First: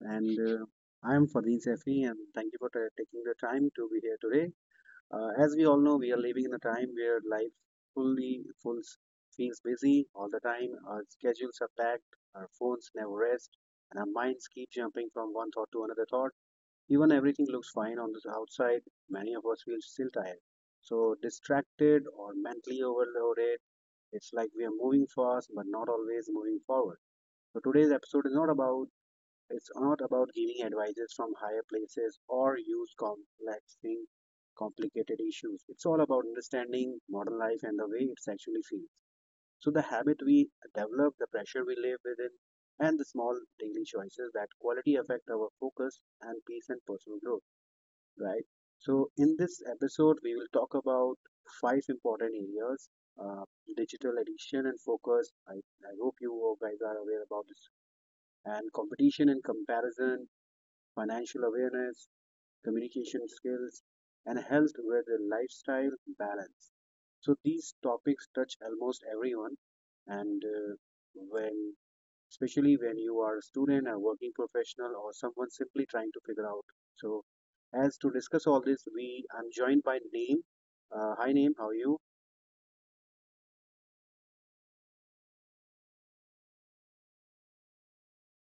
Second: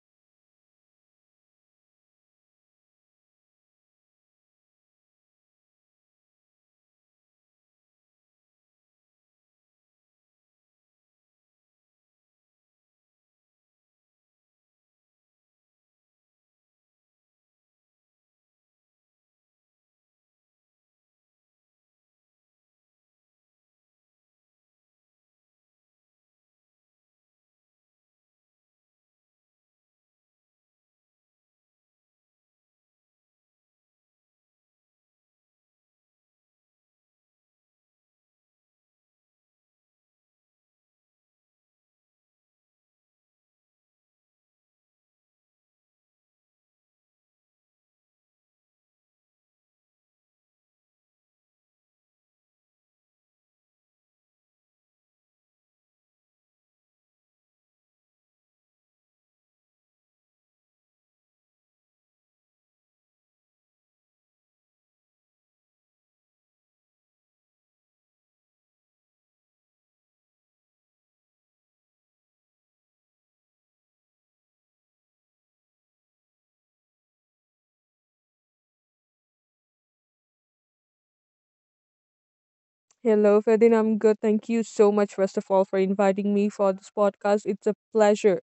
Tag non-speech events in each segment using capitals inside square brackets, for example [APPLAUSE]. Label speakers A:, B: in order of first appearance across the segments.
A: And I am Fardeen Sefi, and thank you for ta taking the time to be here today. As we all know, we are living in a time where life fully full feels busy all the time. Our schedules are packed, our phones never rest, and our minds keep jumping from one thought to another thought. Even everything looks fine on the outside, many of us feel still tired. So distracted or mentally overloaded, it's like we are moving fast but not always moving forward. So today's episode is not about it's not about giving advices from higher places or use complexing complicated issues. It's all about understanding modern life and the way it's actually feels. So the habit we develop, the pressure we live within, and the small daily choices that quality affect our focus and peace and personal growth. Right. So in this episode, we will talk about five important areas, uh, digital addiction and focus. I hope you guys are aware about this and competition and comparison, financial awareness, communication skills, and health with a lifestyle balance. So these topics touch almost everyone, and when especially when you are a student, a working professional, or someone simply trying to figure out. So as to discuss all this, we I'm joined by Naeem. Hi Naeem, how are you?
B: Hello, Ferdin. I'm good. Thank you so much, first of all, for inviting me for this podcast. It's a pleasure.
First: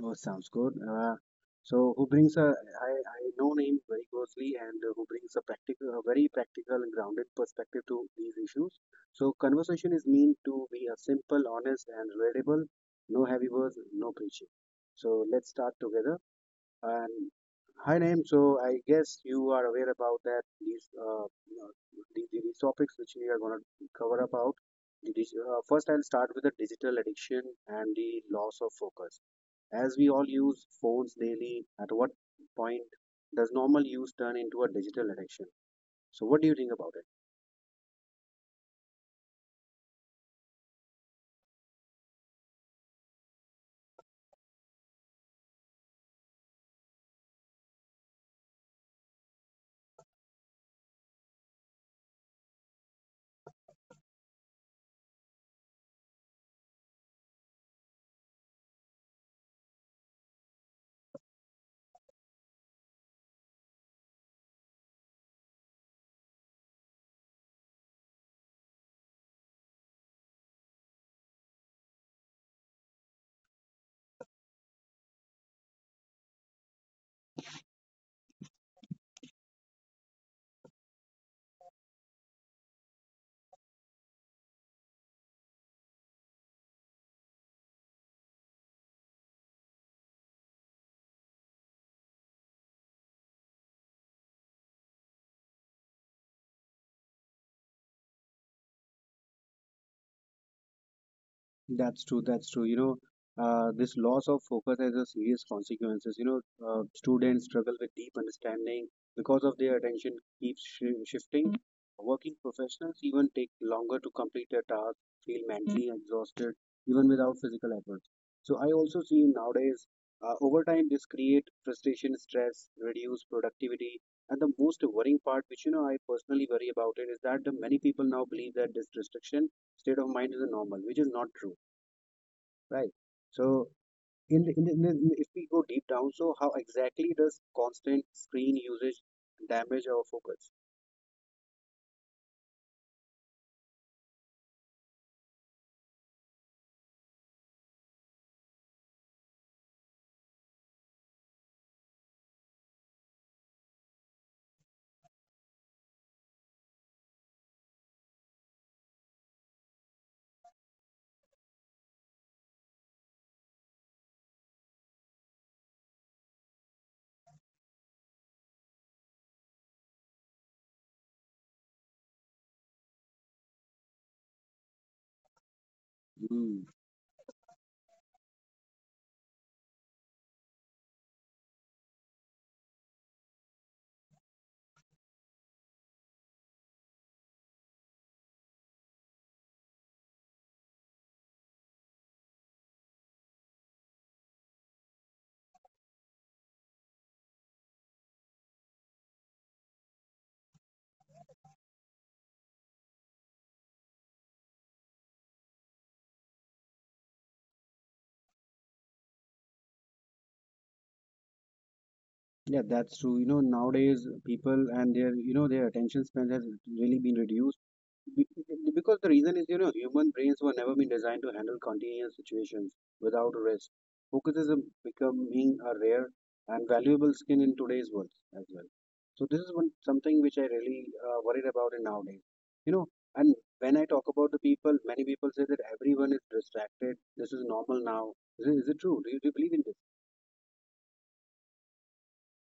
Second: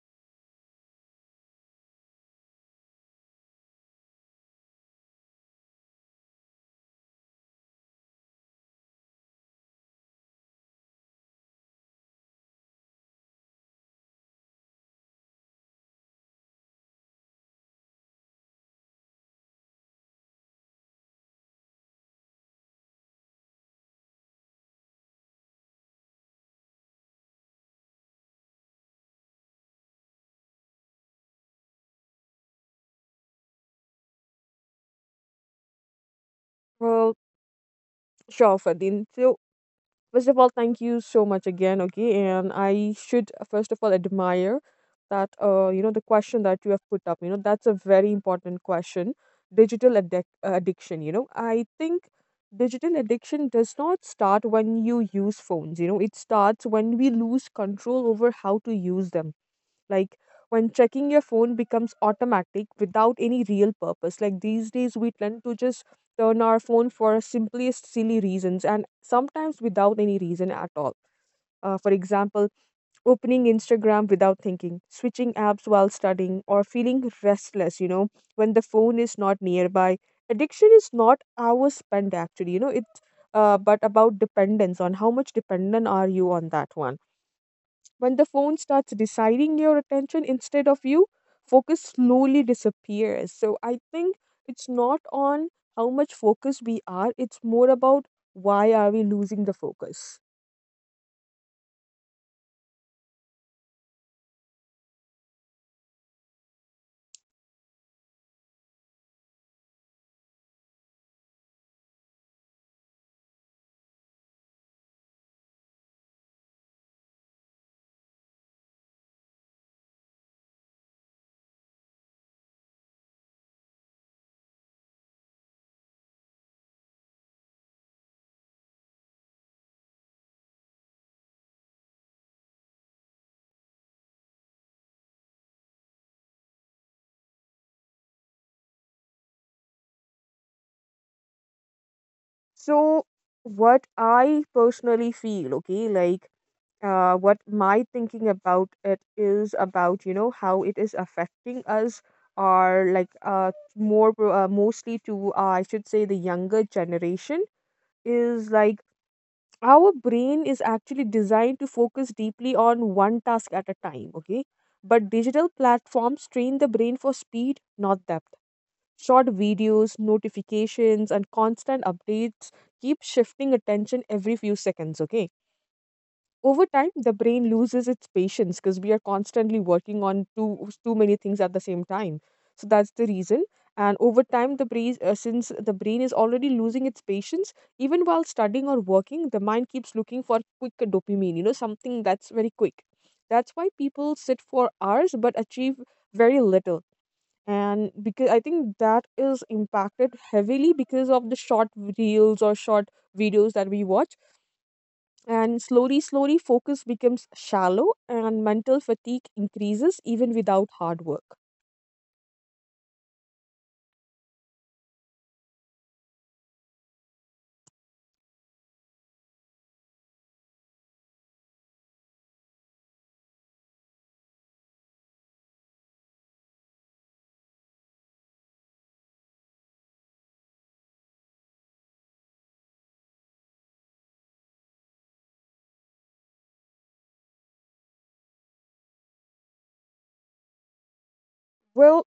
A: Oh, sounds good. So who brings a I know him very closely, and who brings a practical a very practical and grounded perspective to these issues. So conversation is meant to be a simple, honest and relatable, no heavy words, no preaching. So let's start together. And hi Naim, so I guess you are aware about that these topics which we are gonna cover about. First, I'll start with the digital addiction and the loss of focus. As we all use phones daily, at what point does normal use turn into a digital addiction? So, what do you think about it?
B: Well, sure, Ferdin. So, first of all, thank you so much again, okay? And I should, first of all, admire that, the question that you have put up, that's a very important question. Addiction, I think digital addiction does not start when you use phones, it starts when we lose control over how to use them. Like when checking your phone becomes automatic without any real purpose. Like these days, we tend to just turn our phone for simplest silly reasons and sometimes without any reason at all. For example, opening Instagram without thinking, switching apps while studying, or feeling restless, when the phone is not nearby. Addiction is not hours spent actually, it's but about dependence on how much dependent are you on that one. When the phone starts deciding your attention instead of you, focus slowly disappears. So I think it's not on how much focus we are, it's more about why are we losing the focus.
A: That's true. That's true. You know, this loss of focus has a serious consequences. You know, students struggle with deep understanding because of their attention keeps shifting. Working professionals even take longer to complete their tasks, feel mentally exhausted, even without physical effort. So I also see nowadays, over time, this create frustration, stress, reduce productivity, and the most worrying part, which you know I personally worry about it, is that the many people now believe that this restriction state of mind is a normal, which is not true. Right. So if we go deep down, so how exactly does constant screen usage damage our focus?
B: So what I personally feel, okay, what my thinking about it is about how it is affecting us, or more mostly to I should say the younger generation, is like our brain is actually designed to focus deeply on one task at a time, okay? But digital platforms train the brain for speed, not depth. Short videos, notifications and constant updates keep shifting attention every few seconds, okay?
A: Mm.
B: Over time, the brain loses its patience because we are constantly working on too many things at the same time. So that's the reason. And over time, the brain, since the brain is already losing its patience, even while studying or working, the mind keeps looking for quick dopamine. You know, something that's very quick. That's why people sit for hours but achieve very little. And because I think that is impacted heavily because of the short reels or short videos that we watch, and slowly, slowly, focus becomes shallow and mental fatigue increases even without hard work.
A: Yeah, that's true. You know, nowadays people and their, you know, their attention span has really been reduced. Be- Because the reason is, you know, human brains were never been designed to handle continuous situations without rest. Focus is a, becoming a rare and valuable skill in today's world as well. So this is one something which I really worried about in nowadays. You know, and when I talk about the people, many people say that everyone is distracted. This is normal now. Is it true? Do you believe in this?
B: Well,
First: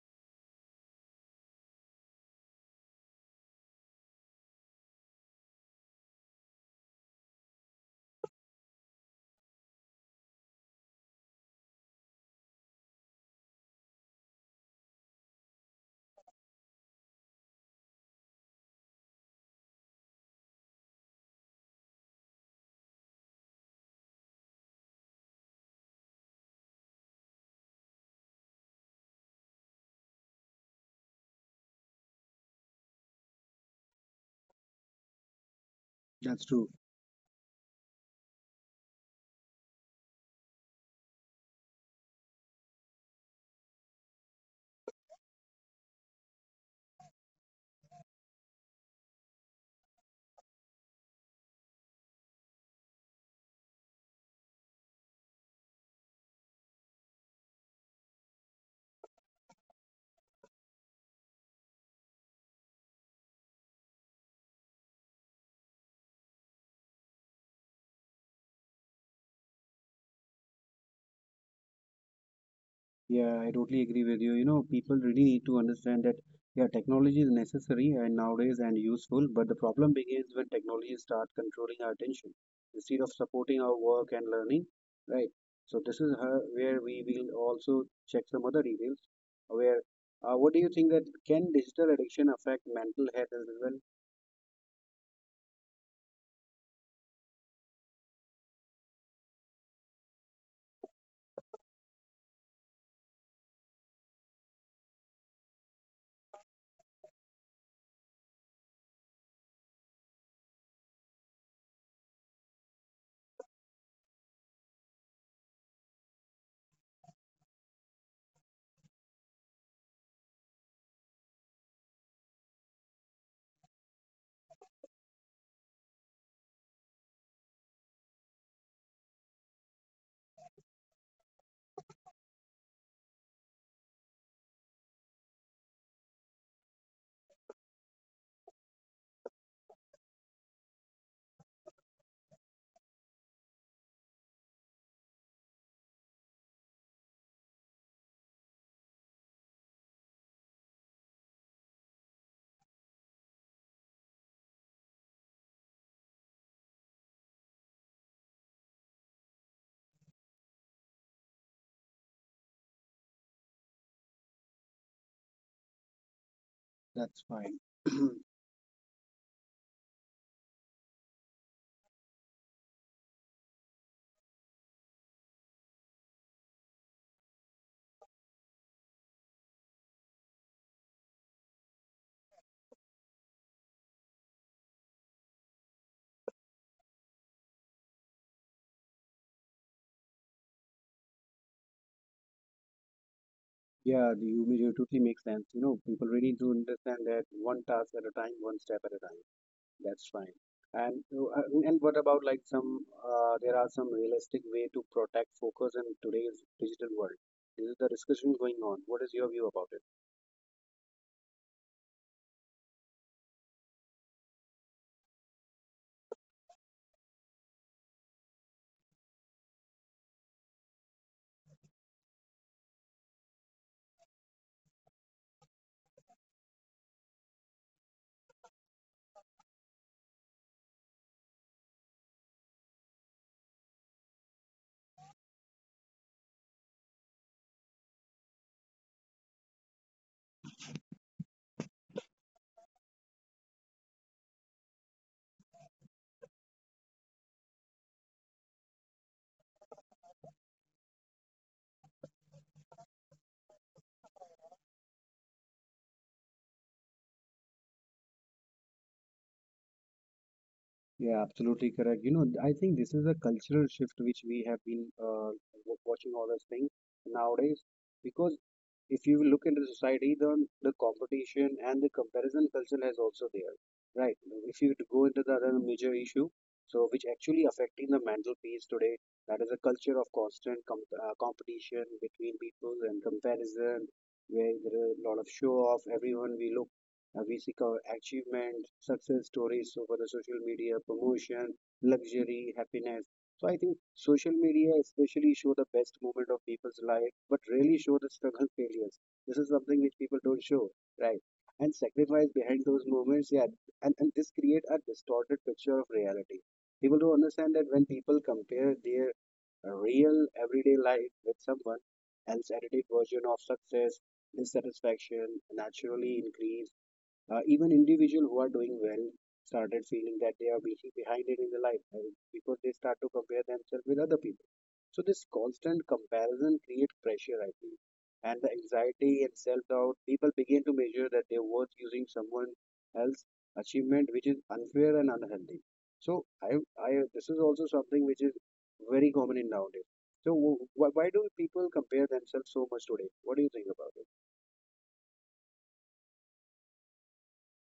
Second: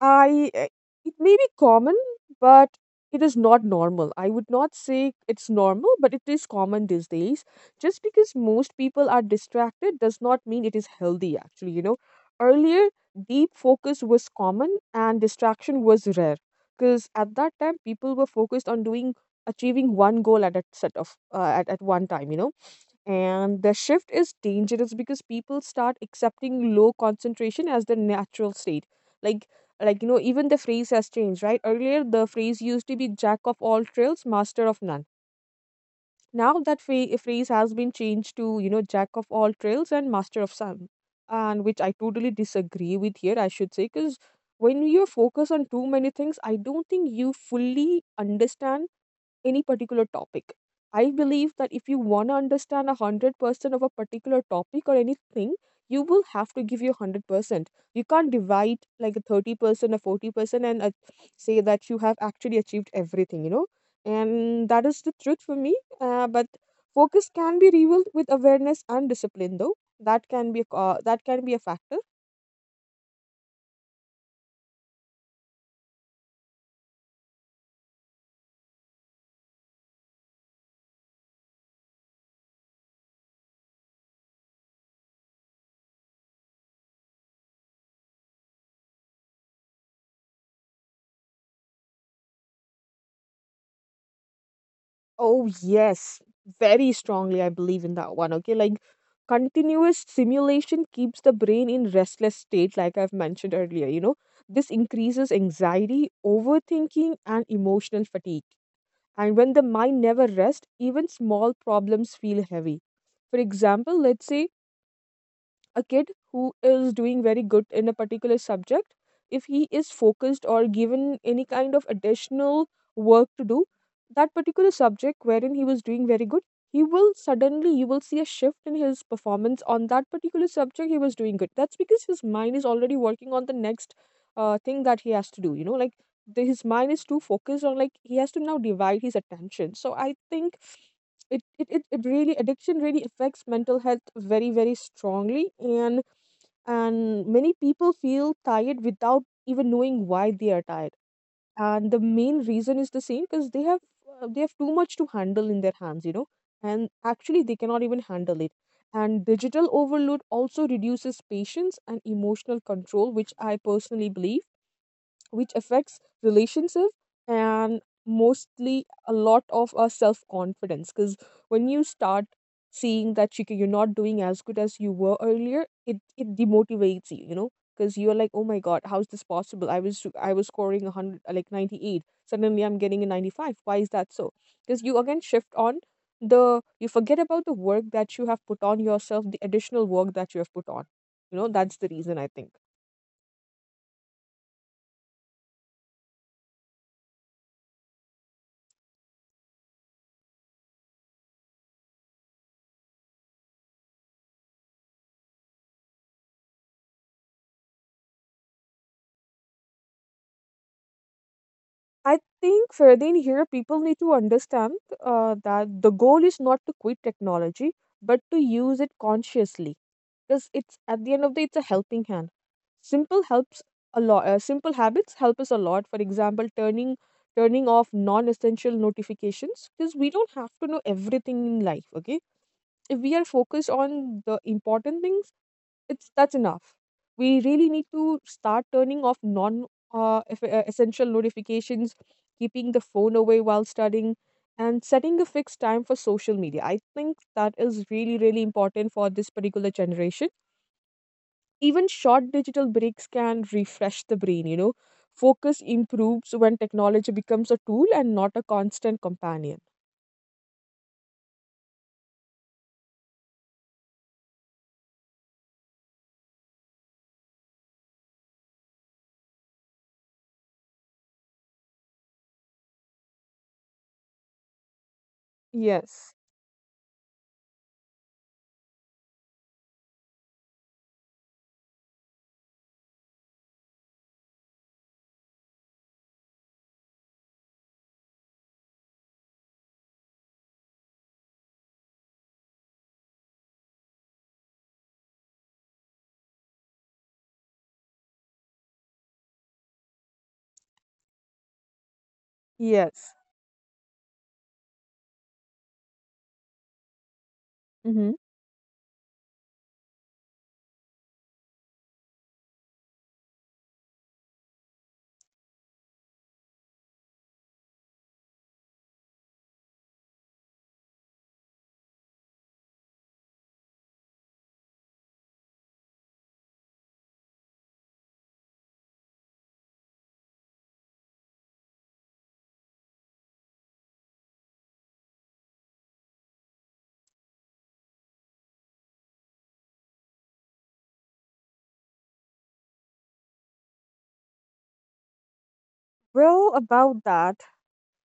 B: I, eh, it may be common, but it is not normal. I would not say it's normal, but it is common these days. Just because most people are distracted does not mean it is healthy, actually. You know, earlier, deep focus was common and distraction was rare, because at that time, people were focused on doing, achieving one goal at a set of at one time, you know. And the shift is dangerous because people start accepting low concentration as their natural state. Like like you know, even the phrase has changed, right? Earlier the phrase used to be jack of all trails, master of none. Now
A: That's
B: that
A: true.
B: phrase has been changed to, you know, jack of all trails and master of some. And which I totally disagree with here, I should say, because when you focus on too many things, I don't think you fully understand any particular topic. I believe that if you want to understand 100% of a particular topic or anything, you will have to give your 100%. You can't divide like a 30% or 40%, and say that you have actually achieved everything, you know. And that is the truth for me. But focus can be rebuilt with awareness and discipline, though. That can be that can be a factor.
A: Yeah, I totally agree with you. You know, people really need to understand that yeah, technology is necessary and nowadays and useful, but the problem begins when technology start controlling our attention instead of supporting our work and learning, right? So this is her, where we will also check some other details. Where, what do you think that can digital addiction affect mental health as well?
B: Oh, yes, very strongly. I believe in that one. Okay, like continuous stimulation keeps the brain in restless state, like I've mentioned earlier. You know, this increases anxiety, overthinking, and emotional fatigue. And when the mind never rests, even small problems feel heavy. For example, let's say a kid who is doing very good in a particular subject, if he is focused or given any kind of additional work to do, that particular subject wherein he was doing very good, he will suddenly, you will see a shift in his performance on that particular subject he was doing good. That's because his mind is already working on the next thing that he has to do, you know, like his mind is too focused on, like he has to now divide his attention. So I think it really addiction really affects mental health very very strongly, and many people feel tired without even knowing why they are tired, and the main reason is the same because they have too much to handle in their hands, you know, and actually they cannot even handle it. And digital overload also reduces patience and emotional control, which I personally believe which affects
A: That's fine.
B: relationship,
A: [CLEARS THROAT]
B: and mostly a lot of our self confidence, because when you start seeing that you're not doing as good as you were earlier, it demotivates you, you know, because you're like, oh my god, how's this possible? I was scoring 100, like 98, suddenly I'm getting a 95. Why is that so? Because you again shift on the, you forget about the work that you have put on yourself, the additional work that you have put on, you know. That's the reason, I think.
A: Yeah, the you totally makes sense. You know, people really do understand that one task at a time, one step at a time. That's fine. And what about like some there are some realistic way to protect focus in today's digital world. This is the discussion going on. What is your view about it?
B: I think, Ferdin, here people need to understand that the goal is not to quit technology but to use it consciously, because it's, at the end of the day, it's a helping hand. Simple helps a lot. Simple habits help us a lot. For example, turning off non-essential notifications, because we don't have to know everything in life. Okay, if we are focused on the important things, it's that's enough. We really need to start turning off non essential notifications, keeping the phone away while studying, and setting a fixed time for social media. I think that is really, really important for this particular generation. Even short digital breaks can refresh the brain, you know. Focus improves when technology becomes a tool and not a constant companion.
A: Yeah, absolutely correct. You know, I think this is a cultural shift which we have been watching all those things nowadays because if you look into the society, then the competition and the comparison culture is also there, right? If you go into the other major issue,
B: Yes.
A: so which actually affecting the mental peace today, that is a culture of constant competition between people and comparison, where there are a lot of show off. Everyone we look, we seek our achievement, success stories over the social media, promotion, luxury, happiness. So I think social media especially show the best moment of people's life, but rarely show the struggle failures. This is something which people don't show, right? And sacrifice behind those moments,
B: Yes.
A: yeah. And this create a distorted picture of reality. People don't understand that when people
B: Mm-hmm.
A: compare their real everyday life with someone else's edited version of success, dissatisfaction naturally increase. Even individuals who are doing well started feeling that they are being behind it in the life I because they start to compare themselves with other people. So this constant comparison creates pressure, I think, and the anxiety and self-doubt. People begin to measure that their worth using someone else's achievement, which is unfair and unhealthy. So I this is also something which is very common in nowadays. So why do people compare themselves so much today? What do you think about
B: Well, about that,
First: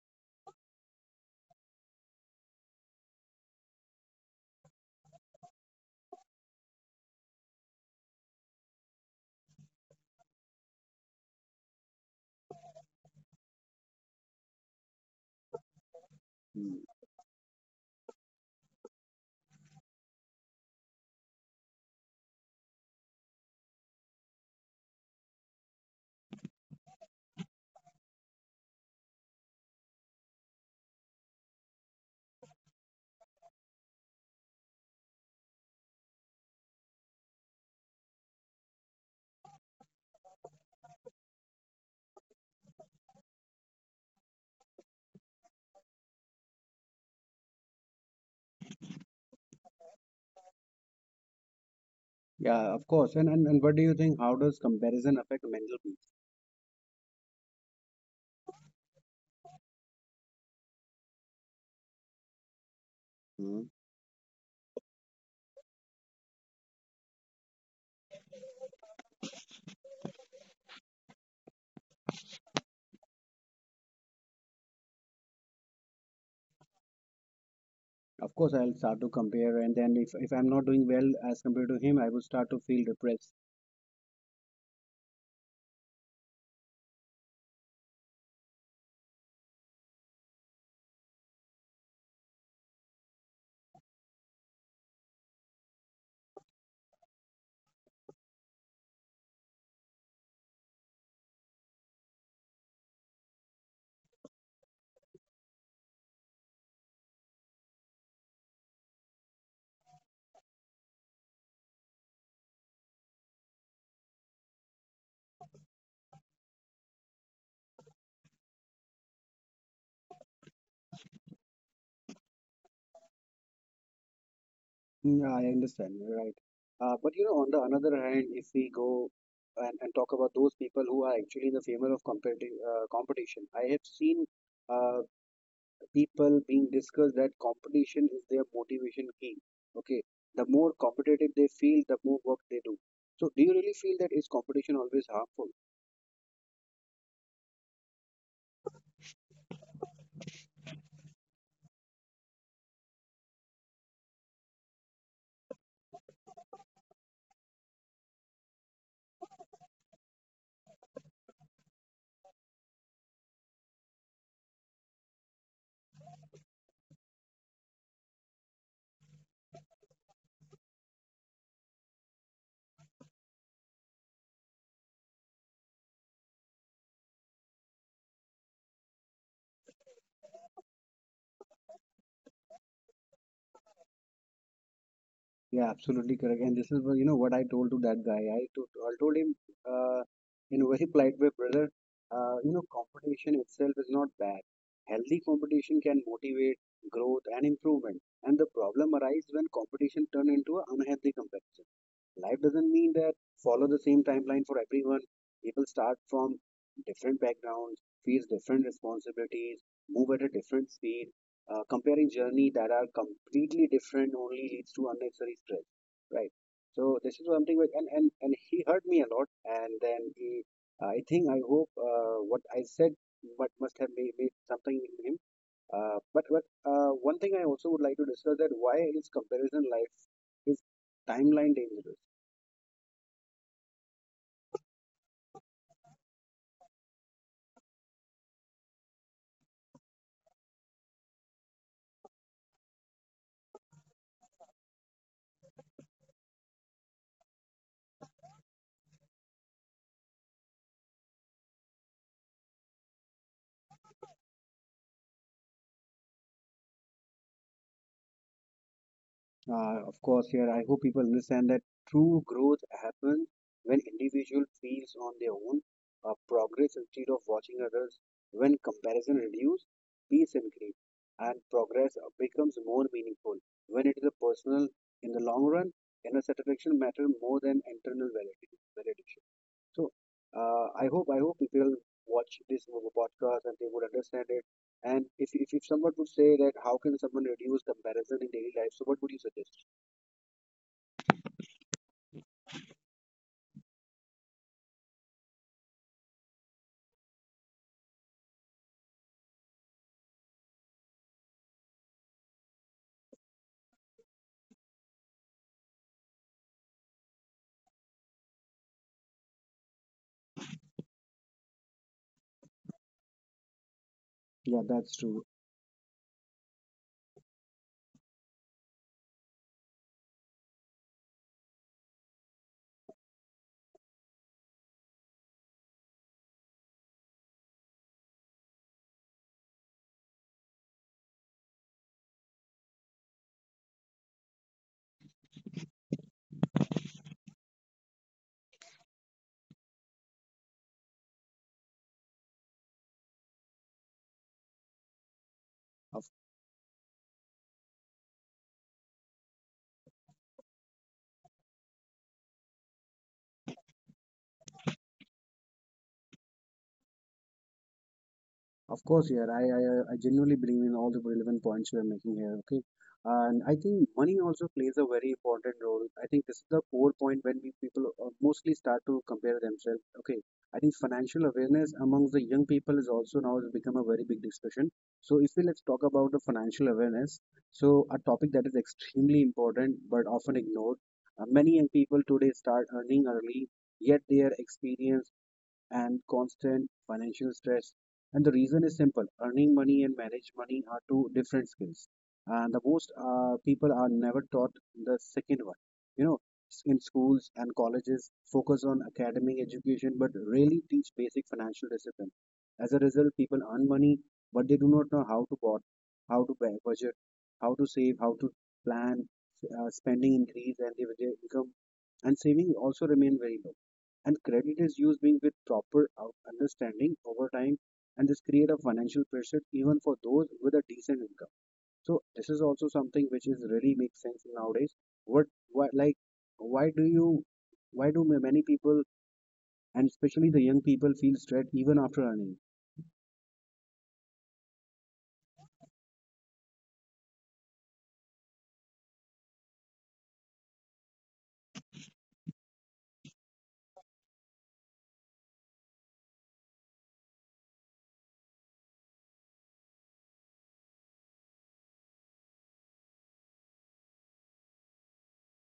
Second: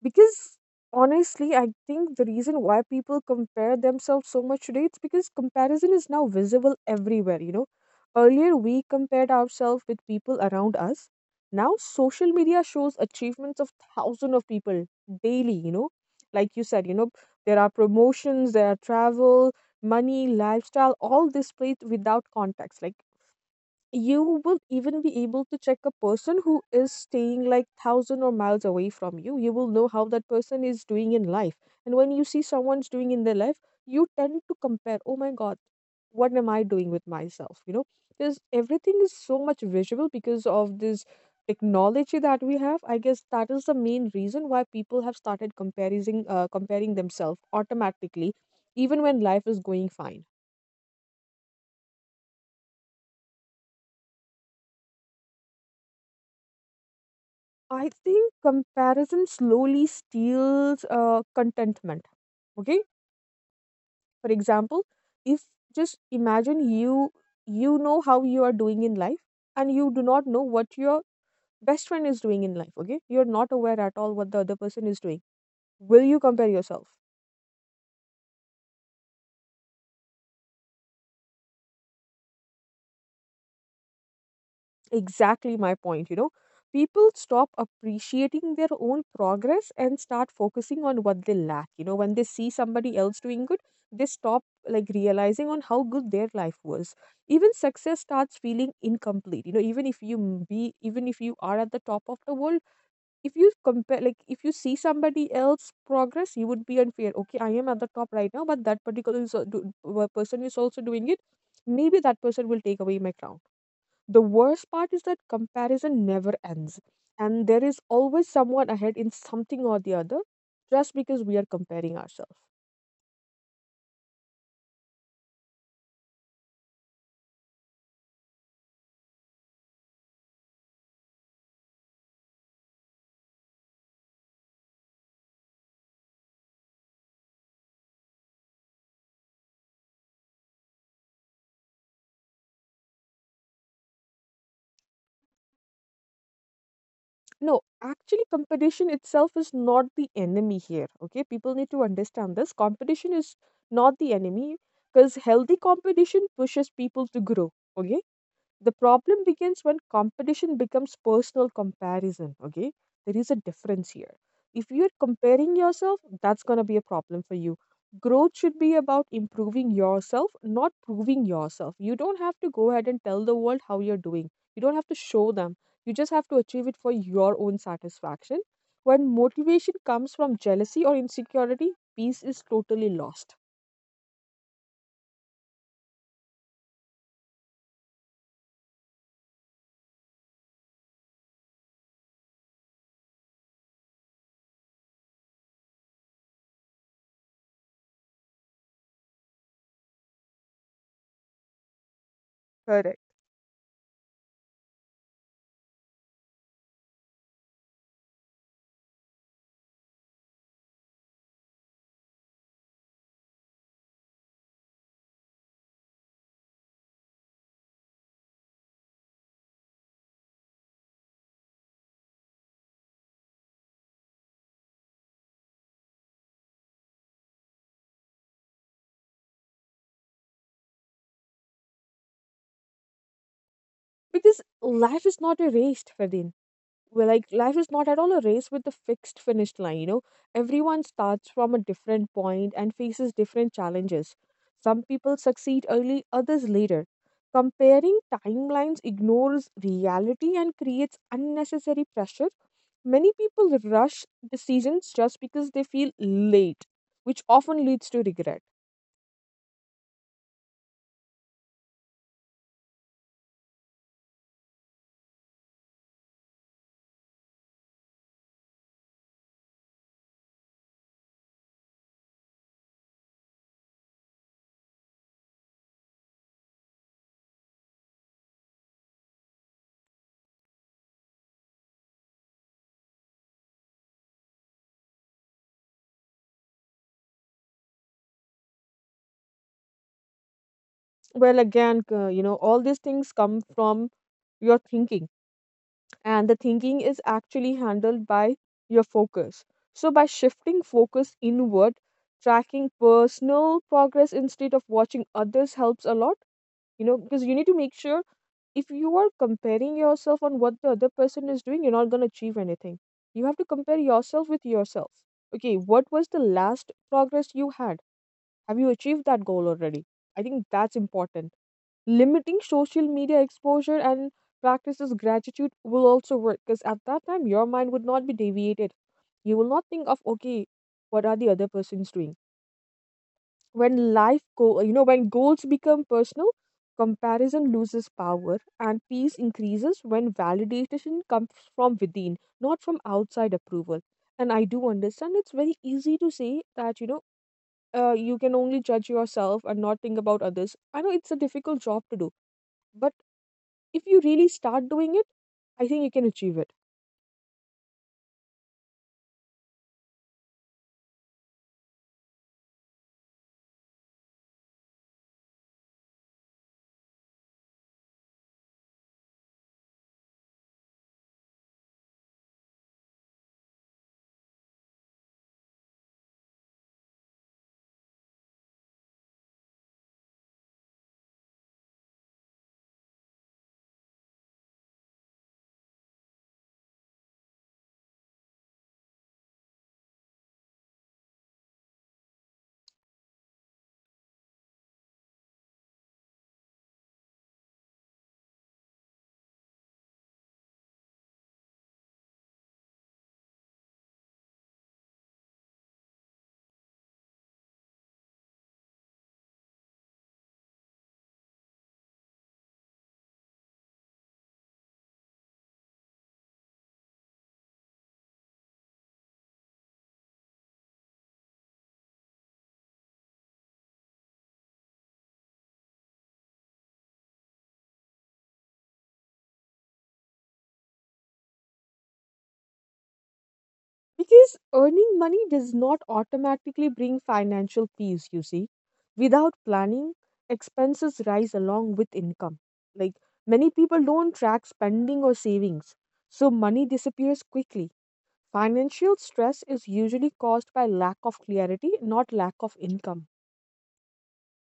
B: because honestly, I think the reason why people compare themselves so much today, it's because comparison is now visible everywhere, you know. Earlier we compared ourselves with people around us. Now social media shows achievements of thousands of people daily, you know. Like you
A: it?
B: said, you know, there are promotions, there are travel, money, lifestyle, all displayed without context. Like you will even be able to check a person who is staying like thousand or miles away from you, you will know how that person is doing in life. And when you see someone's doing in their life, you tend to compare, oh my god, what am I doing with myself? You know, because everything is so much visual because of this technology that we have, I guess that is the main reason why people have started comparing themselves automatically even when life is going fine.
A: Yeah, of course. And and what do you think? How does comparison affect mental peace?
B: I think comparison slowly steals contentment.
A: Hmm.
B: Okay, for example, if, just imagine you, you know how you are doing in life, and you do not know what your best friend is doing in life. Okay, you are not aware at all what the other person is doing. Will you compare yourself?
A: Of course, I'll start to compare, and then if I'm not doing well as compared to him, I will start to feel depressed.
B: Exactly my point, you know. People stop appreciating their own progress and start focusing on what they lack. You know, when they see somebody else doing good, they stop like realizing on how good their life was. Even success starts feeling incomplete. You know, even if you are at the top of the world, if you compare, like if you see somebody else progress, you would be unfair. Okay, I am at the top right now, but that person is also doing it. Maybe that person will take away my crown. The worst part is that comparison never ends, and there is always someone ahead in something or the other, just because we are comparing ourselves.
A: Mm, I understand, you're right. But you know, on the another hand, if we go and talk about those people who are actually in the favor of competition, I have seen uh, people being discussed that competition is their motivation key. Okay, the more competitive they feel, the more work they do. So, do you really feel that is competition always harmful?
B: No, actually, competition itself is not the enemy here. Okay, people need to understand this. Competition is not the enemy because healthy competition pushes people to grow. Okay, the problem begins when competition becomes personal comparison. Okay, there is a difference here. If you're comparing yourself, that's going to be a problem for you. Growth should be about improving yourself, not proving yourself. You don't have to go ahead and tell the world how you're doing, you don't have to show them. You just have to achieve it for your own satisfaction. When motivation comes from jealousy or insecurity, peace is totally lost.
A: Yeah, absolutely correct. And this is what, you know what I told to that guy. I told him uh, in a very [LAUGHS] polite way, brother. You know, competition itself is not bad. Healthy competition can motivate growth and improvement. And the problem arises when competition turn into an unhealthy competition life doesn't mean that follow the same
B: Correct.
A: timeline for everyone. People start from different backgrounds, face different responsibilities, move at a different speed. Comparing journey that are completely different only leads to unnecessary stress, right? So this is something which and he hurt me a lot, and then he, I think I hope what I said but must have made something in him. But One thing I also would like to discuss that why is comparison life is timeline dangerous?
B: Because life is not a race, Ferdin. Well, like, life is not at all a race with a fixed finish line, you know. Everyone starts from a different point and faces different challenges. Some people succeed early, others later. Comparing timelines ignores reality and creates unnecessary pressure. Many people rush decisions just because they feel late, which often leads to regret.
A: Of course, here I hope people understand that true growth happens when individual feels on their own progress instead of watching others. When comparison reduces, peace increases, and progress becomes more meaningful. When it is a personal, in the long run, inner satisfaction matters more than internal validation. So, I hope people watch this podcast and they would understand it. And if someone would say that how can someone reduce comparison in daily life, so what would you suggest?
B: Well, again, you know, all these things come from your thinking, and the thinking is actually handled by your focus. So, by shifting focus inward, tracking personal progress instead of watching others helps a lot, you know, because you need to make sure if you are comparing yourself on what the other person is doing, you're not going to achieve anything.
A: Yeah,
B: You have
A: that's
B: to
A: true.
B: compare yourself with yourself. Okay, what was the last progress you had? Have you achieved that goal already? I think that's important. Limiting social media exposure and practices gratitude will also work because at that time your mind would not be deviated. You will not think of okay, what are the other persons doing? When life go, you know, when goals become personal, comparison loses power and peace increases when validation comes from within, not from outside approval.
A: Of
B: And I do understand it's very easy to say that, you know, you can only judge yourself and not think about others. I know it's a difficult job to do, but if you really start doing it, I think you can achieve it.
A: of course, yeah. I genuinely believe in all the relevant points you are making here. Okay, and I think money also plays a very important role. I think this is the core point when we people mostly start to compare themselves. Okay, I think financial awareness amongst the young people is also now has become a very big discussion. So if we let's talk about the financial awareness, so a topic that is extremely important but often ignored. Many young people today start earning early, yet their experience and constant financial stress. And the reason is simple earning money and manage money are two different skills. And the most people are never taught the second one. You know, in schools and colleges, focus on academic education but rarely teach basic financial discipline. As a result, people earn money but they do not know how to bot, how to budget, how to save, how to plan, spending increase, and their income and saving also remain very low, and credit is used being with proper understanding over time, and this create a financial pressure even for those with a decent income. So this is also something which is really makes sense nowadays. What why, like, why do you, why do many people, and especially the young people, feel stressed even after earning?
B: Because earning money does not automatically bring financial peace, you see. Without planning, expenses rise along with income. Like, many people don't track spending or savings, so money disappears quickly. Financial stress is usually caused by lack of clarity, not lack of income.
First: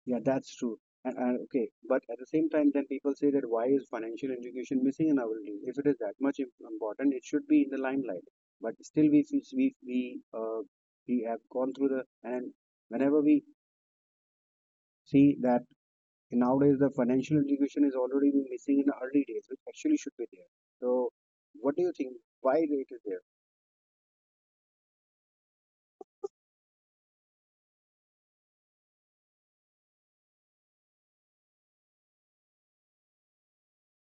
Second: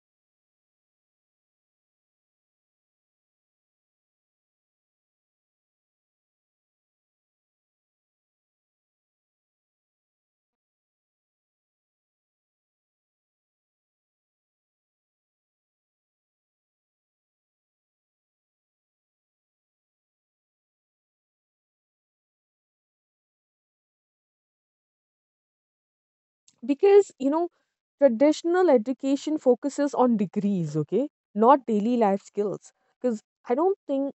A: Yeah, that's true. And okay, but at the same time, then people say that why is financial education missing in our days? If it is that much important, it should be in the limelight. But still, we have gone through the and whenever we see that nowadays the financial education is already missing in the early days, which actually should be there. So, what do you think? Why it is there?
B: Because, you know, traditional education focuses on degrees, okay, not daily life skills. Because I don't think,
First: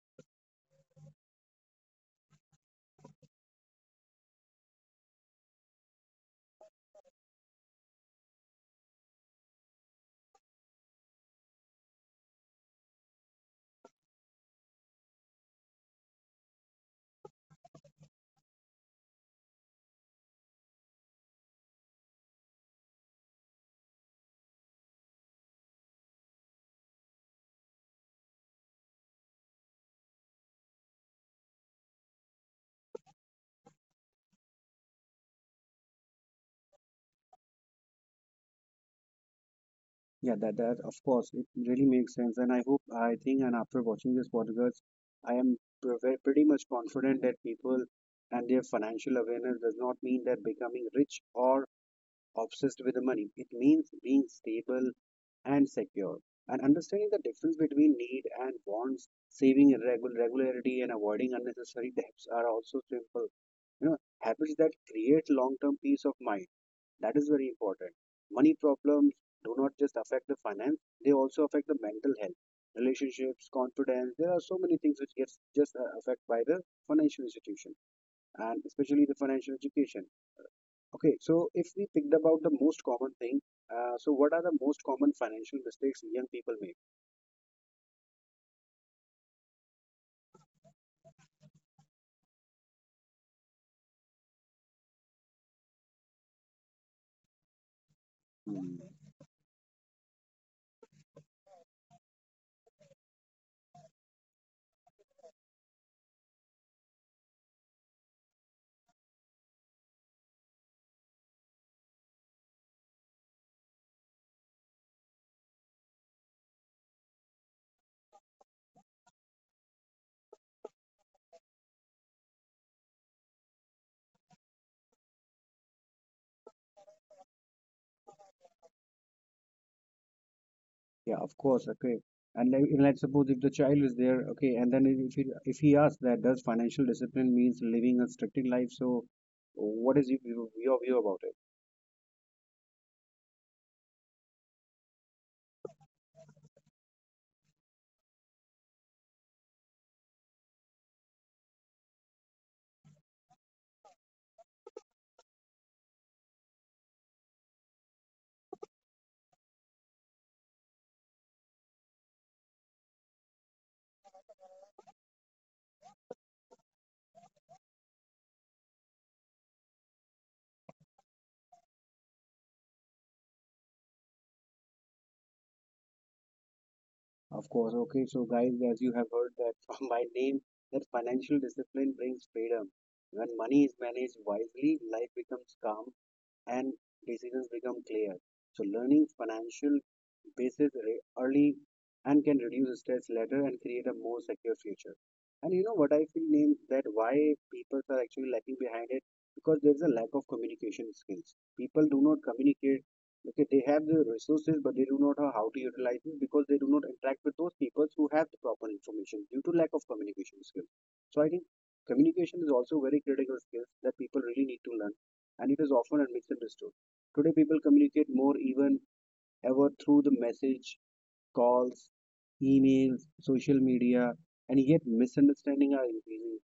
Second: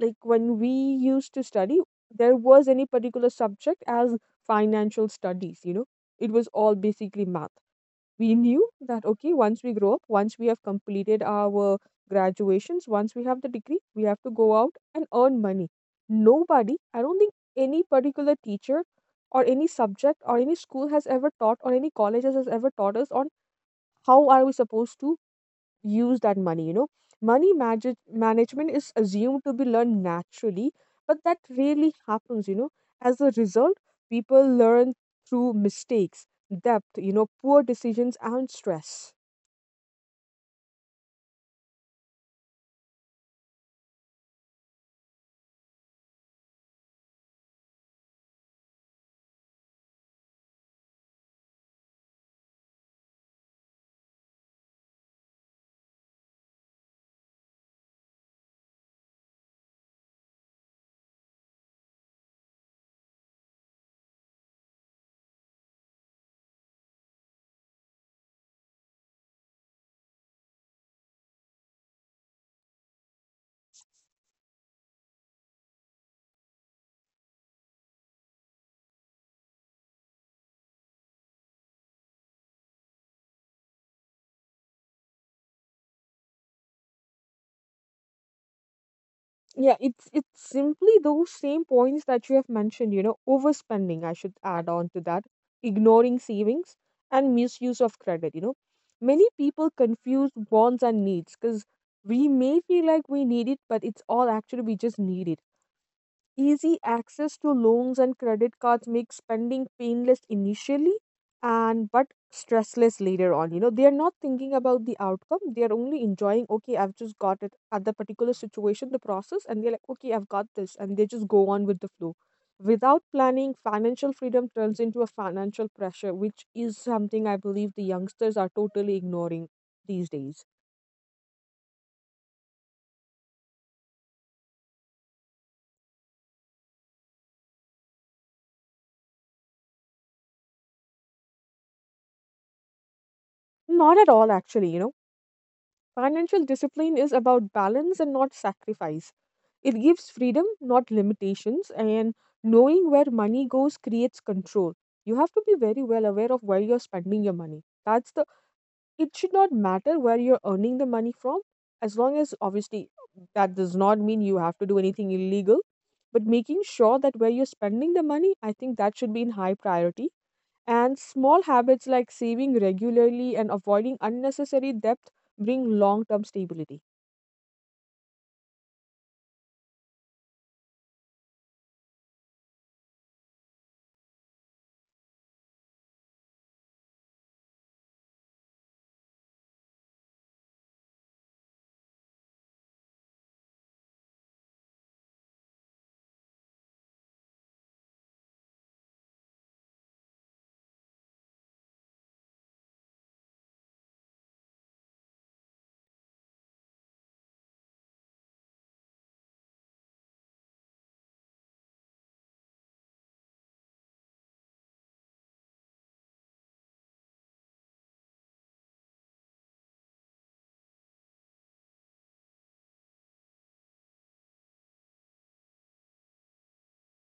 B: like, when we used to study there was any particular subject as financial studies, you know. It was all basically math. We knew that okay, once we grow up, once we have completed our graduations, once we have the degree, we have to go out and earn money. Nobody, I don't think any particular teacher or any subject or any school has ever taught, or any colleges has ever taught us on how are we supposed to use that money, you know. Money manage management is assumed to be learned naturally, but that rarely happens, you know. As a result, people learn through mistakes, debt, you know, poor decisions and stress.
A: Yeah, that that of course it really makes sense, and I hope I think and after watching this podcast, I am pretty much confident that people and their financial awareness does not mean that becoming rich or obsessed with the money. It means being stable and secure, and understanding the difference between need and wants, saving irregular regularity, and avoiding unnecessary [LAUGHS] debts are also simple, you know, habits that create long-term peace of mind. That is very important. Money problems do not just affect the finance, they also affect the mental health, relationships, confidence. There are so many things which gets just affect by the financial institution and especially the financial education. Okay, so if we picked about the most common thing, so what are the most common financial mistakes young people
B: Yeah, it's simply those same points that you have mentioned, you know, overspending. I should add on to that ignoring savings and misuse of credit, you know.
A: make?
B: Many people confuse wants and needs because we may feel like we need it, but it's all actually we just need it. Easy access to loans and credit cards makes spending painless initially and but stressless later on. You know, they are not thinking about the outcome. They are only enjoying, okay, I've just got it at the particular situation, the process, and they're like, okay, I've got this, and they just go on with the flow. Without planning, financial freedom turns into a financial pressure, which is something I believe the youngsters are totally ignoring these days.
A: Yeah, of course. Okay. And like, let's suppose if the child is there, okay, and then if he asks that, does financial discipline means living a structured life? So, what is your view about it?
B: Not at all, actually, you know. Financial discipline is about balance and not sacrifice. It gives freedom, not limitations, and knowing where money goes creates control. You have to be very well aware of where you're spending your money. That's the it should not matter where you're earning the money from, as long as obviously that does not mean you have to do anything illegal, but making sure that where you're spending the money, I think that should be in high priority. And small habits like saving regularly and avoiding unnecessary debt bring long term stability.
A: Of course. Okay. So, guys, as you have heard that [LAUGHS] from my name, that financial discipline brings freedom. When money is managed wisely, life becomes calm and decisions become clear. So learning financial basis early and can reduce stress later and create a more secure future. And you know what I feel name that why people are actually lacking behind it because there is a lack of communication skills. People do not communicate. Okay, they have the resources, but they do not know how to utilize it because they do not interact with those people who have the proper information due to lack of communication skills. So I think communication is also very critical skills that people really need to learn, and it is often misunderstood. Today, people communicate more even ever through the message, calls, emails, social media, and yet misunderstanding are increasing.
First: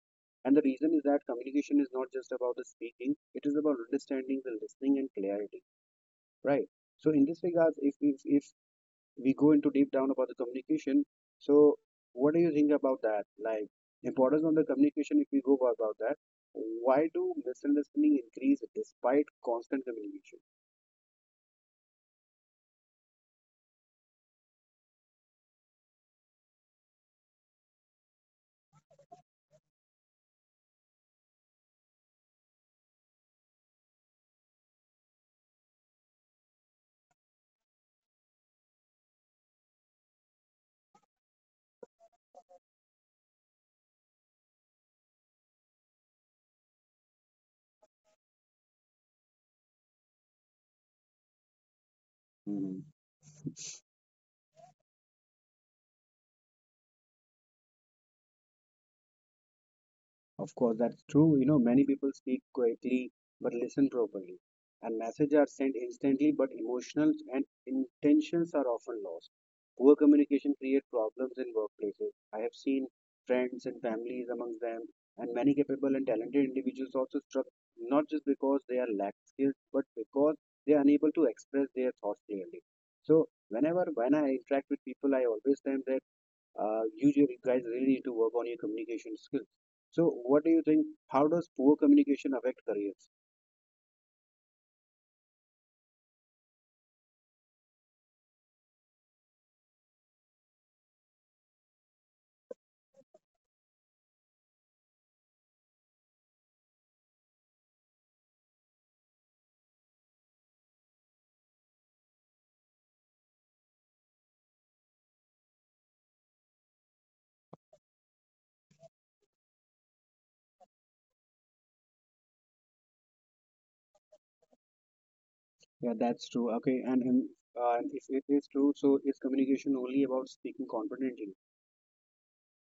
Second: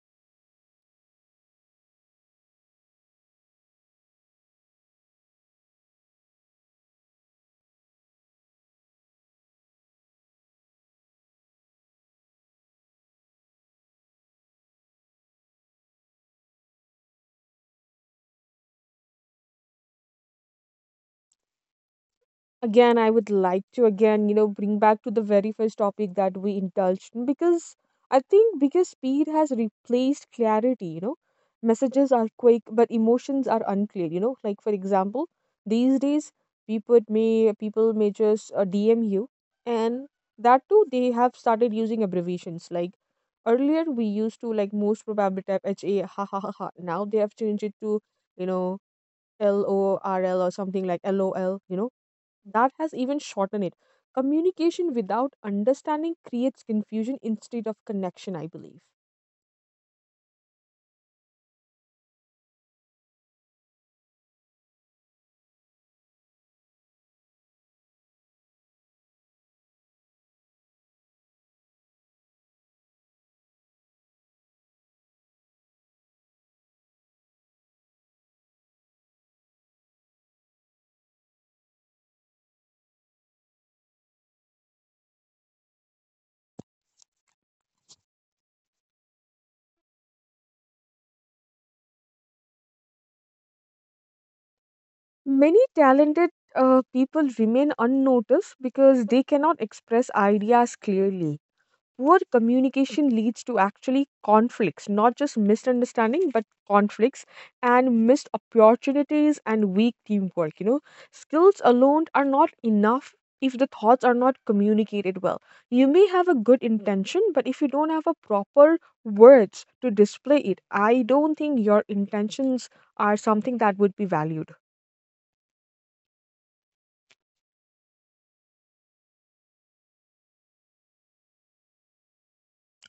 A: And the reason is that communication is not just about the speaking; it is about understanding, the listening, and clarity. Right. So, in this regards, if we go into deep down about the communication, so what do you think about that? Like importance on the communication. If we go about that, why do misunderstanding increase despite constant communication?
B: Again, I would like to again, you know, bring back to the very first topic that we indulged in, because I think because speed has replaced clarity, you know. Messages are quick but emotions are unclear, you know. Like, for example, these days, people may just DM you, and that too, they have started using abbreviations. Like earlier we used to, like, most probably type H A [LAUGHS] ha ha ha ha, now they have changed it to, you know, LORL, or something like lol, you know, that has
A: Mhm.
B: even shortened it. Communication without understanding creates confusion instead of connection, I believe.
A: Of course, that's true. You know, many people speak quietly but listen properly. And messages are sent instantly, but emotions and intentions are often lost. Poor communication creates problems in workplaces. I have seen friends and families among them, and many capable and talented individuals also struck not just because they are lack skills, but because they are unable to express their thoughts clearly. So whenever when I interact with people, I always tell them, usually, you guys really need to work on your communication skills. So what do you think, how does poor communication affect careers?
B: Many talented people remain unnoticed because they cannot express ideas clearly. Poor communication leads to actually conflicts, not just misunderstanding, but conflicts and missed opportunities and weak teamwork. You know, skills alone are not enough if the thoughts are not communicated well. You may have a good intention, but if you don't have a proper words to display it, I don't think your intentions are something that would be valued.
A: Yeah, that's true. Okay, and and if it is true, so is communication only about speaking confidently?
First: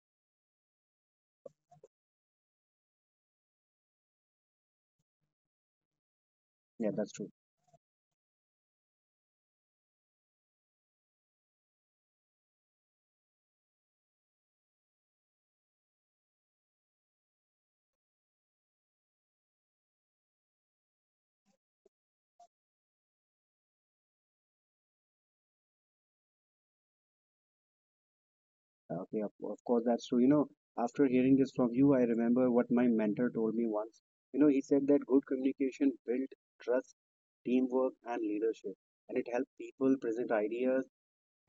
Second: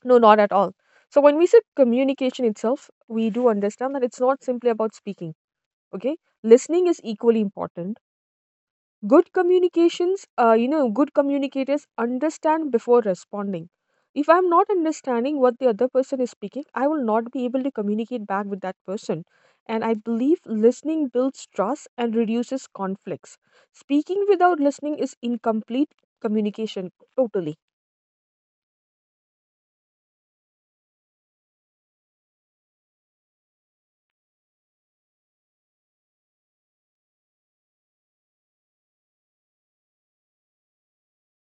B: No, not at all. So when we say communication itself, we do understand that it's not simply about speaking. Okay, listening
A: Yeah,
B: is
A: that's true.
B: equally important. Good communications, you know, good communicators understand before responding. If I'm not understanding what the other person is speaking, I will not be able to communicate back with that person. And I believe listening builds trust and reduces conflicts. Speaking without listening is incomplete communication totally.
A: Okay, of course that's true. You know, after hearing this from you, I remember what my mentor told me once. You know, he said that good communication built trust, teamwork, and leadership, and it helped people present ideas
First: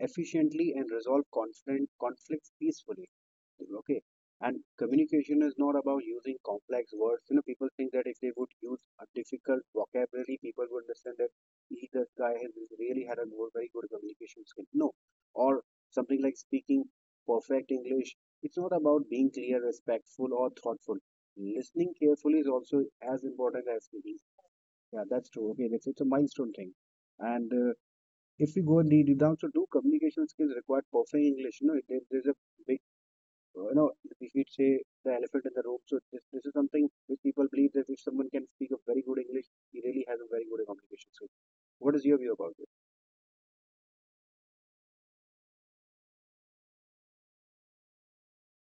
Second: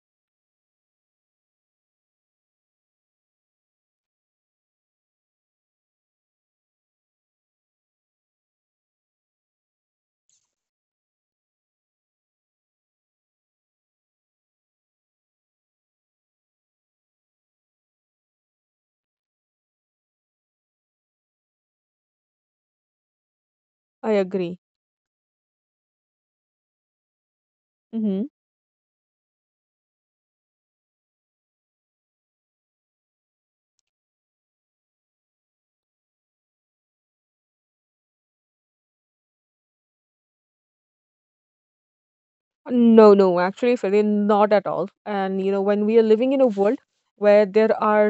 A: efficiently and resolve conflicts peacefully. Okay. And communication is not about using complex words. You know, people think that if they would use a difficult vocabulary, people would understand that he, this guy has really had a very good communication skill. No. Or something like speaking perfect English. It's not about being clear, respectful, or thoughtful. Listening carefully is also as important as
B: I
A: speaking.
B: agree.
A: Yeah, that's true. Okay, it's a milestone thing. And
B: Hmm.
A: if we go deep down, so do communication skills require perfect English? No, there's a big so, you know, we should say the elephant in the room. So this is something which people believe that if someone can speak a very good English, he really has a very good communication skill. What is your view about this?
B: No, actually Farin, not at all. And you know, when we are living in a world where there are,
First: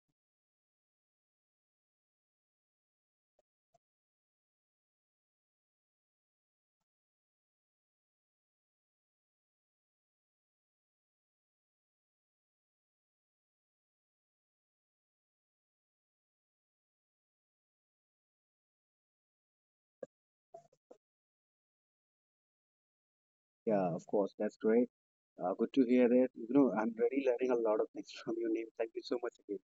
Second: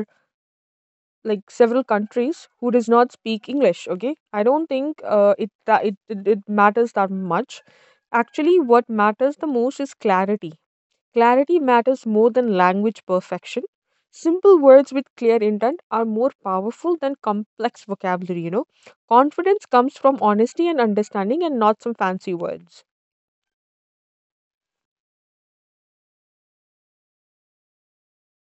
B: like, several countries who does not speak English, okay, I don't think it matters that much. Actually what matters the most is clarity. Clarity matters more than language perfection. Simple words with clear intent are more powerful than complex vocabulary, you know. Confidence comes from honesty and understanding and not some fancy
A: Yeah,
B: words.
A: of course, that's great. Good to hear that. You know, I'm really learning a lot of things [LAUGHS] from your name. Thank you so much again.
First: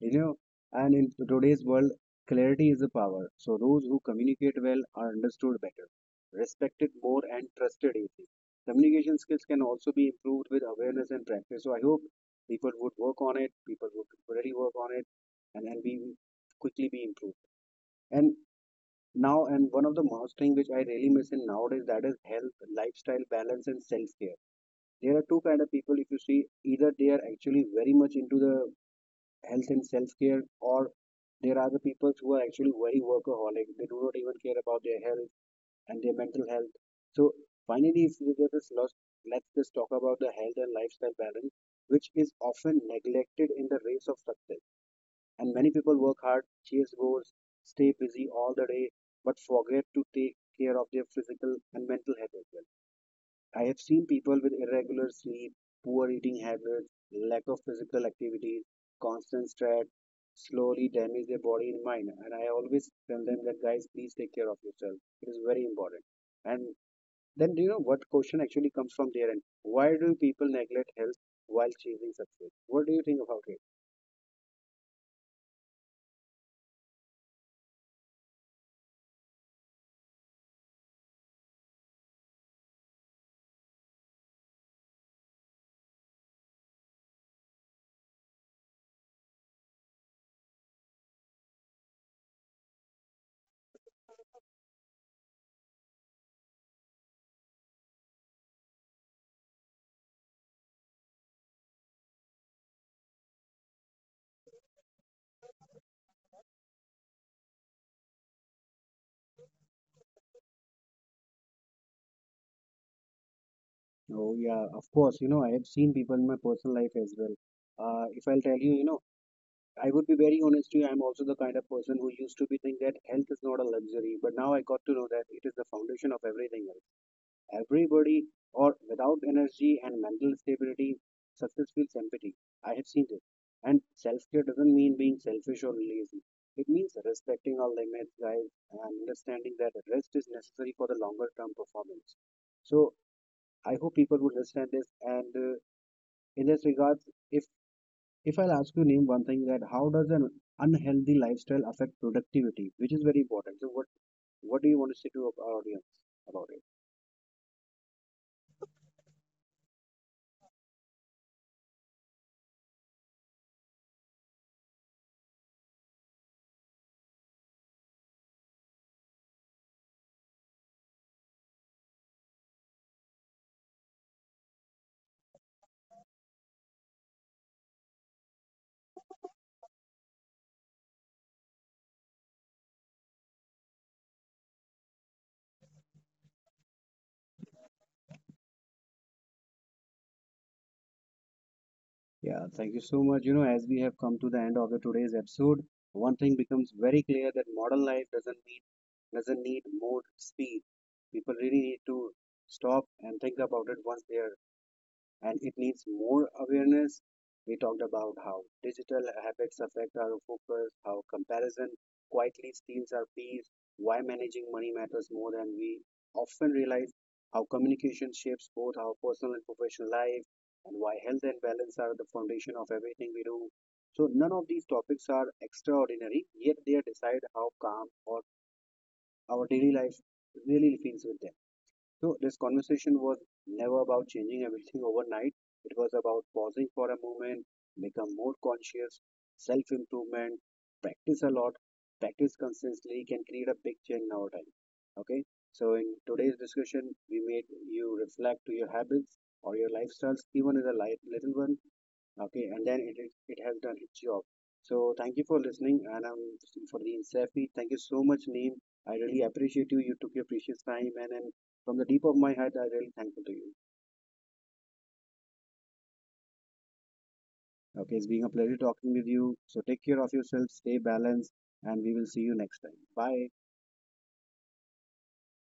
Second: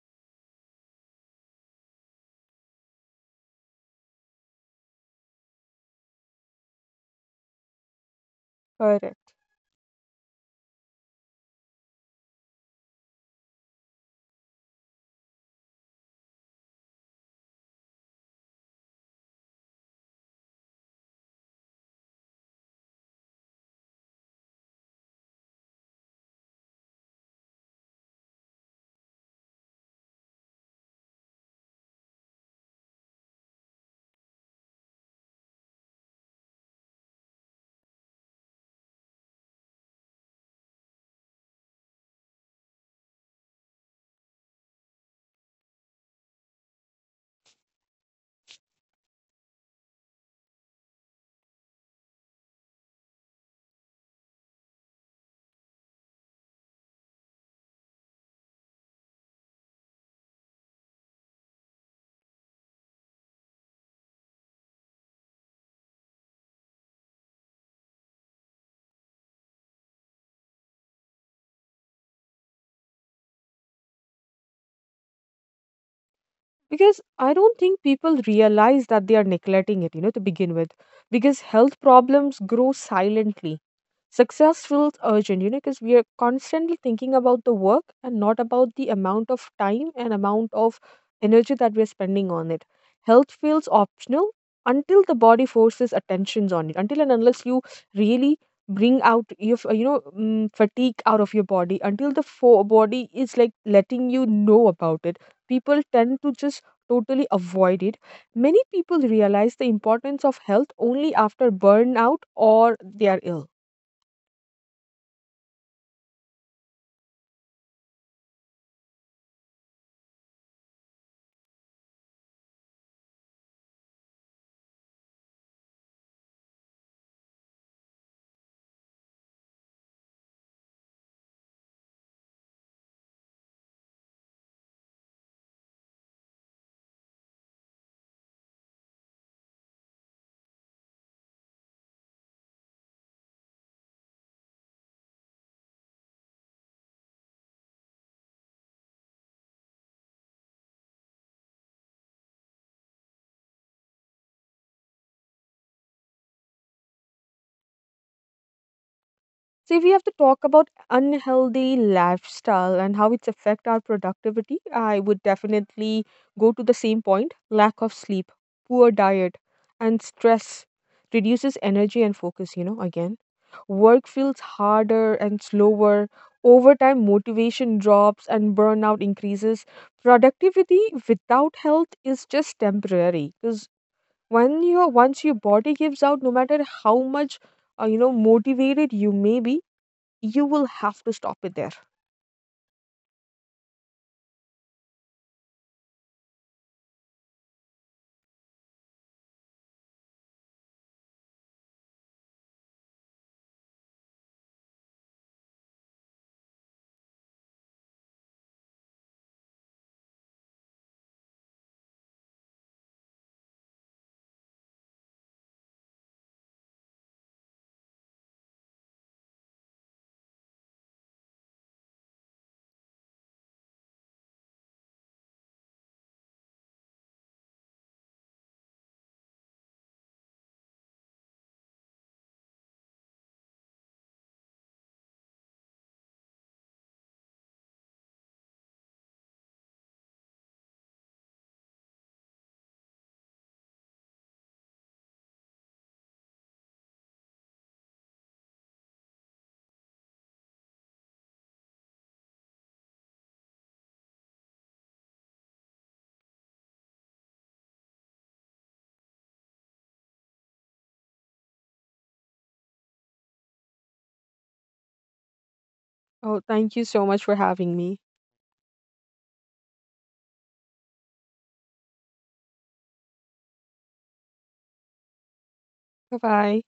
A: You know, and in today's world, clarity is a power. So those who communicate well are understood better, respected more, and trusted easily.
B: Correct.
A: Communication skills can also be improved with awareness and practice. So I hope people would work on it. People would really work on it, and then be quickly be improved. And now, and one of the most thing which I really miss in nowadays that is health, lifestyle balance, and self care. There are two kind of people. If you see, either they are actually very much into the health and self-care, or there are the people who are actually very workaholic. They do not even care about their health and their mental health. So finally, if we get this lost, let's just talk about the health and lifestyle balance, which is often neglected in the race of success. And many people work hard, chase goals, stay busy all the day, but forget to take care of their physical and mental health as well. I have seen people with irregular sleep, poor eating habits, lack of physical activity, constant stress slowly damage their body and mind. And I always tell them that, guys, please take care of yourself. It is very important. And then, do you know what question actually comes from their end? Why do people neglect health while chasing success? What do you think about it?
B: Because I don't think people realize that they are neglecting it, you know, to begin with, because health problems grow silently. Success feels urgent, you know, because we are constantly thinking about the work and not about the amount of time and amount of energy that we are spending on it. Health feels optional until the body forces attentions on it, until and unless you really bring out your you know, fatigue out of your body, until the body is like letting you know about it, people tend to just totally avoided. Many people realize the importance of health only after burnout or they are ill.
A: Oh, yeah, of course. You know, I have seen people in my personal life as well. If I'll tell you, you know, I would be very honest to you, I'm also the kind of person who used to be think that health is not a luxury, but now I got to know that it is the foundation of everything else. Everybody or without energy and mental stability, success feels empty. I have seen this. And self care doesn't mean being selfish or lazy. It means respecting our limits, guys, and understanding that rest is necessary for the longer term performance. So I hope people would understand this. And in this regards, if if I'll ask you name one thing that how does an unhealthy lifestyle affect productivity, which is very important. So what do you want to say to our audience about it?
B: So if we have to talk about unhealthy lifestyle and how it's affect our productivity, I would definitely go to the same point. Lack of sleep, poor diet, and stress reduces energy and focus, you know, again. Work feels harder and slower. Over time, motivation drops and burnout increases. Productivity without health is just temporary because when your once your body gives out, no matter how much you know, motivated you may be, you will have to stop it there.
A: Yeah, thank you so much. You know, as we have come to the end of the today's episode, one thing becomes very clear that modern life doesn't need more speed. People really need to stop and think about it once they are, and it needs more awareness. We talked about how digital habits affect our focus, how comparison quietly steals our peace, why managing money matters more than we often realize, how communication shapes both our personal and professional life, and why health and balance are the foundation of everything we do. So, none of these topics are extraordinary, yet they decide how calm or our daily life really feels with them. So, this conversation was never about changing everything overnight. It was about pausing for a moment, become more conscious, self improvement, practice a lot, practice consistently can create a big change in our time. Okay, so in today's discussion, we made you reflect to your habits or your lifestyles, even as a light, little one, okay, and then it has done its job. So thank you for listening, and for the insight, thank you so much neem. I really appreciate you. You took your precious time, and from the deep of my heart I'm really thankful to you.
B: Oh, thank you so much for having me.
A: Okay, it's been a pleasure talking with you. So take care of yourself, stay balanced, and we will see you next time. Bye.
B: Bye bye.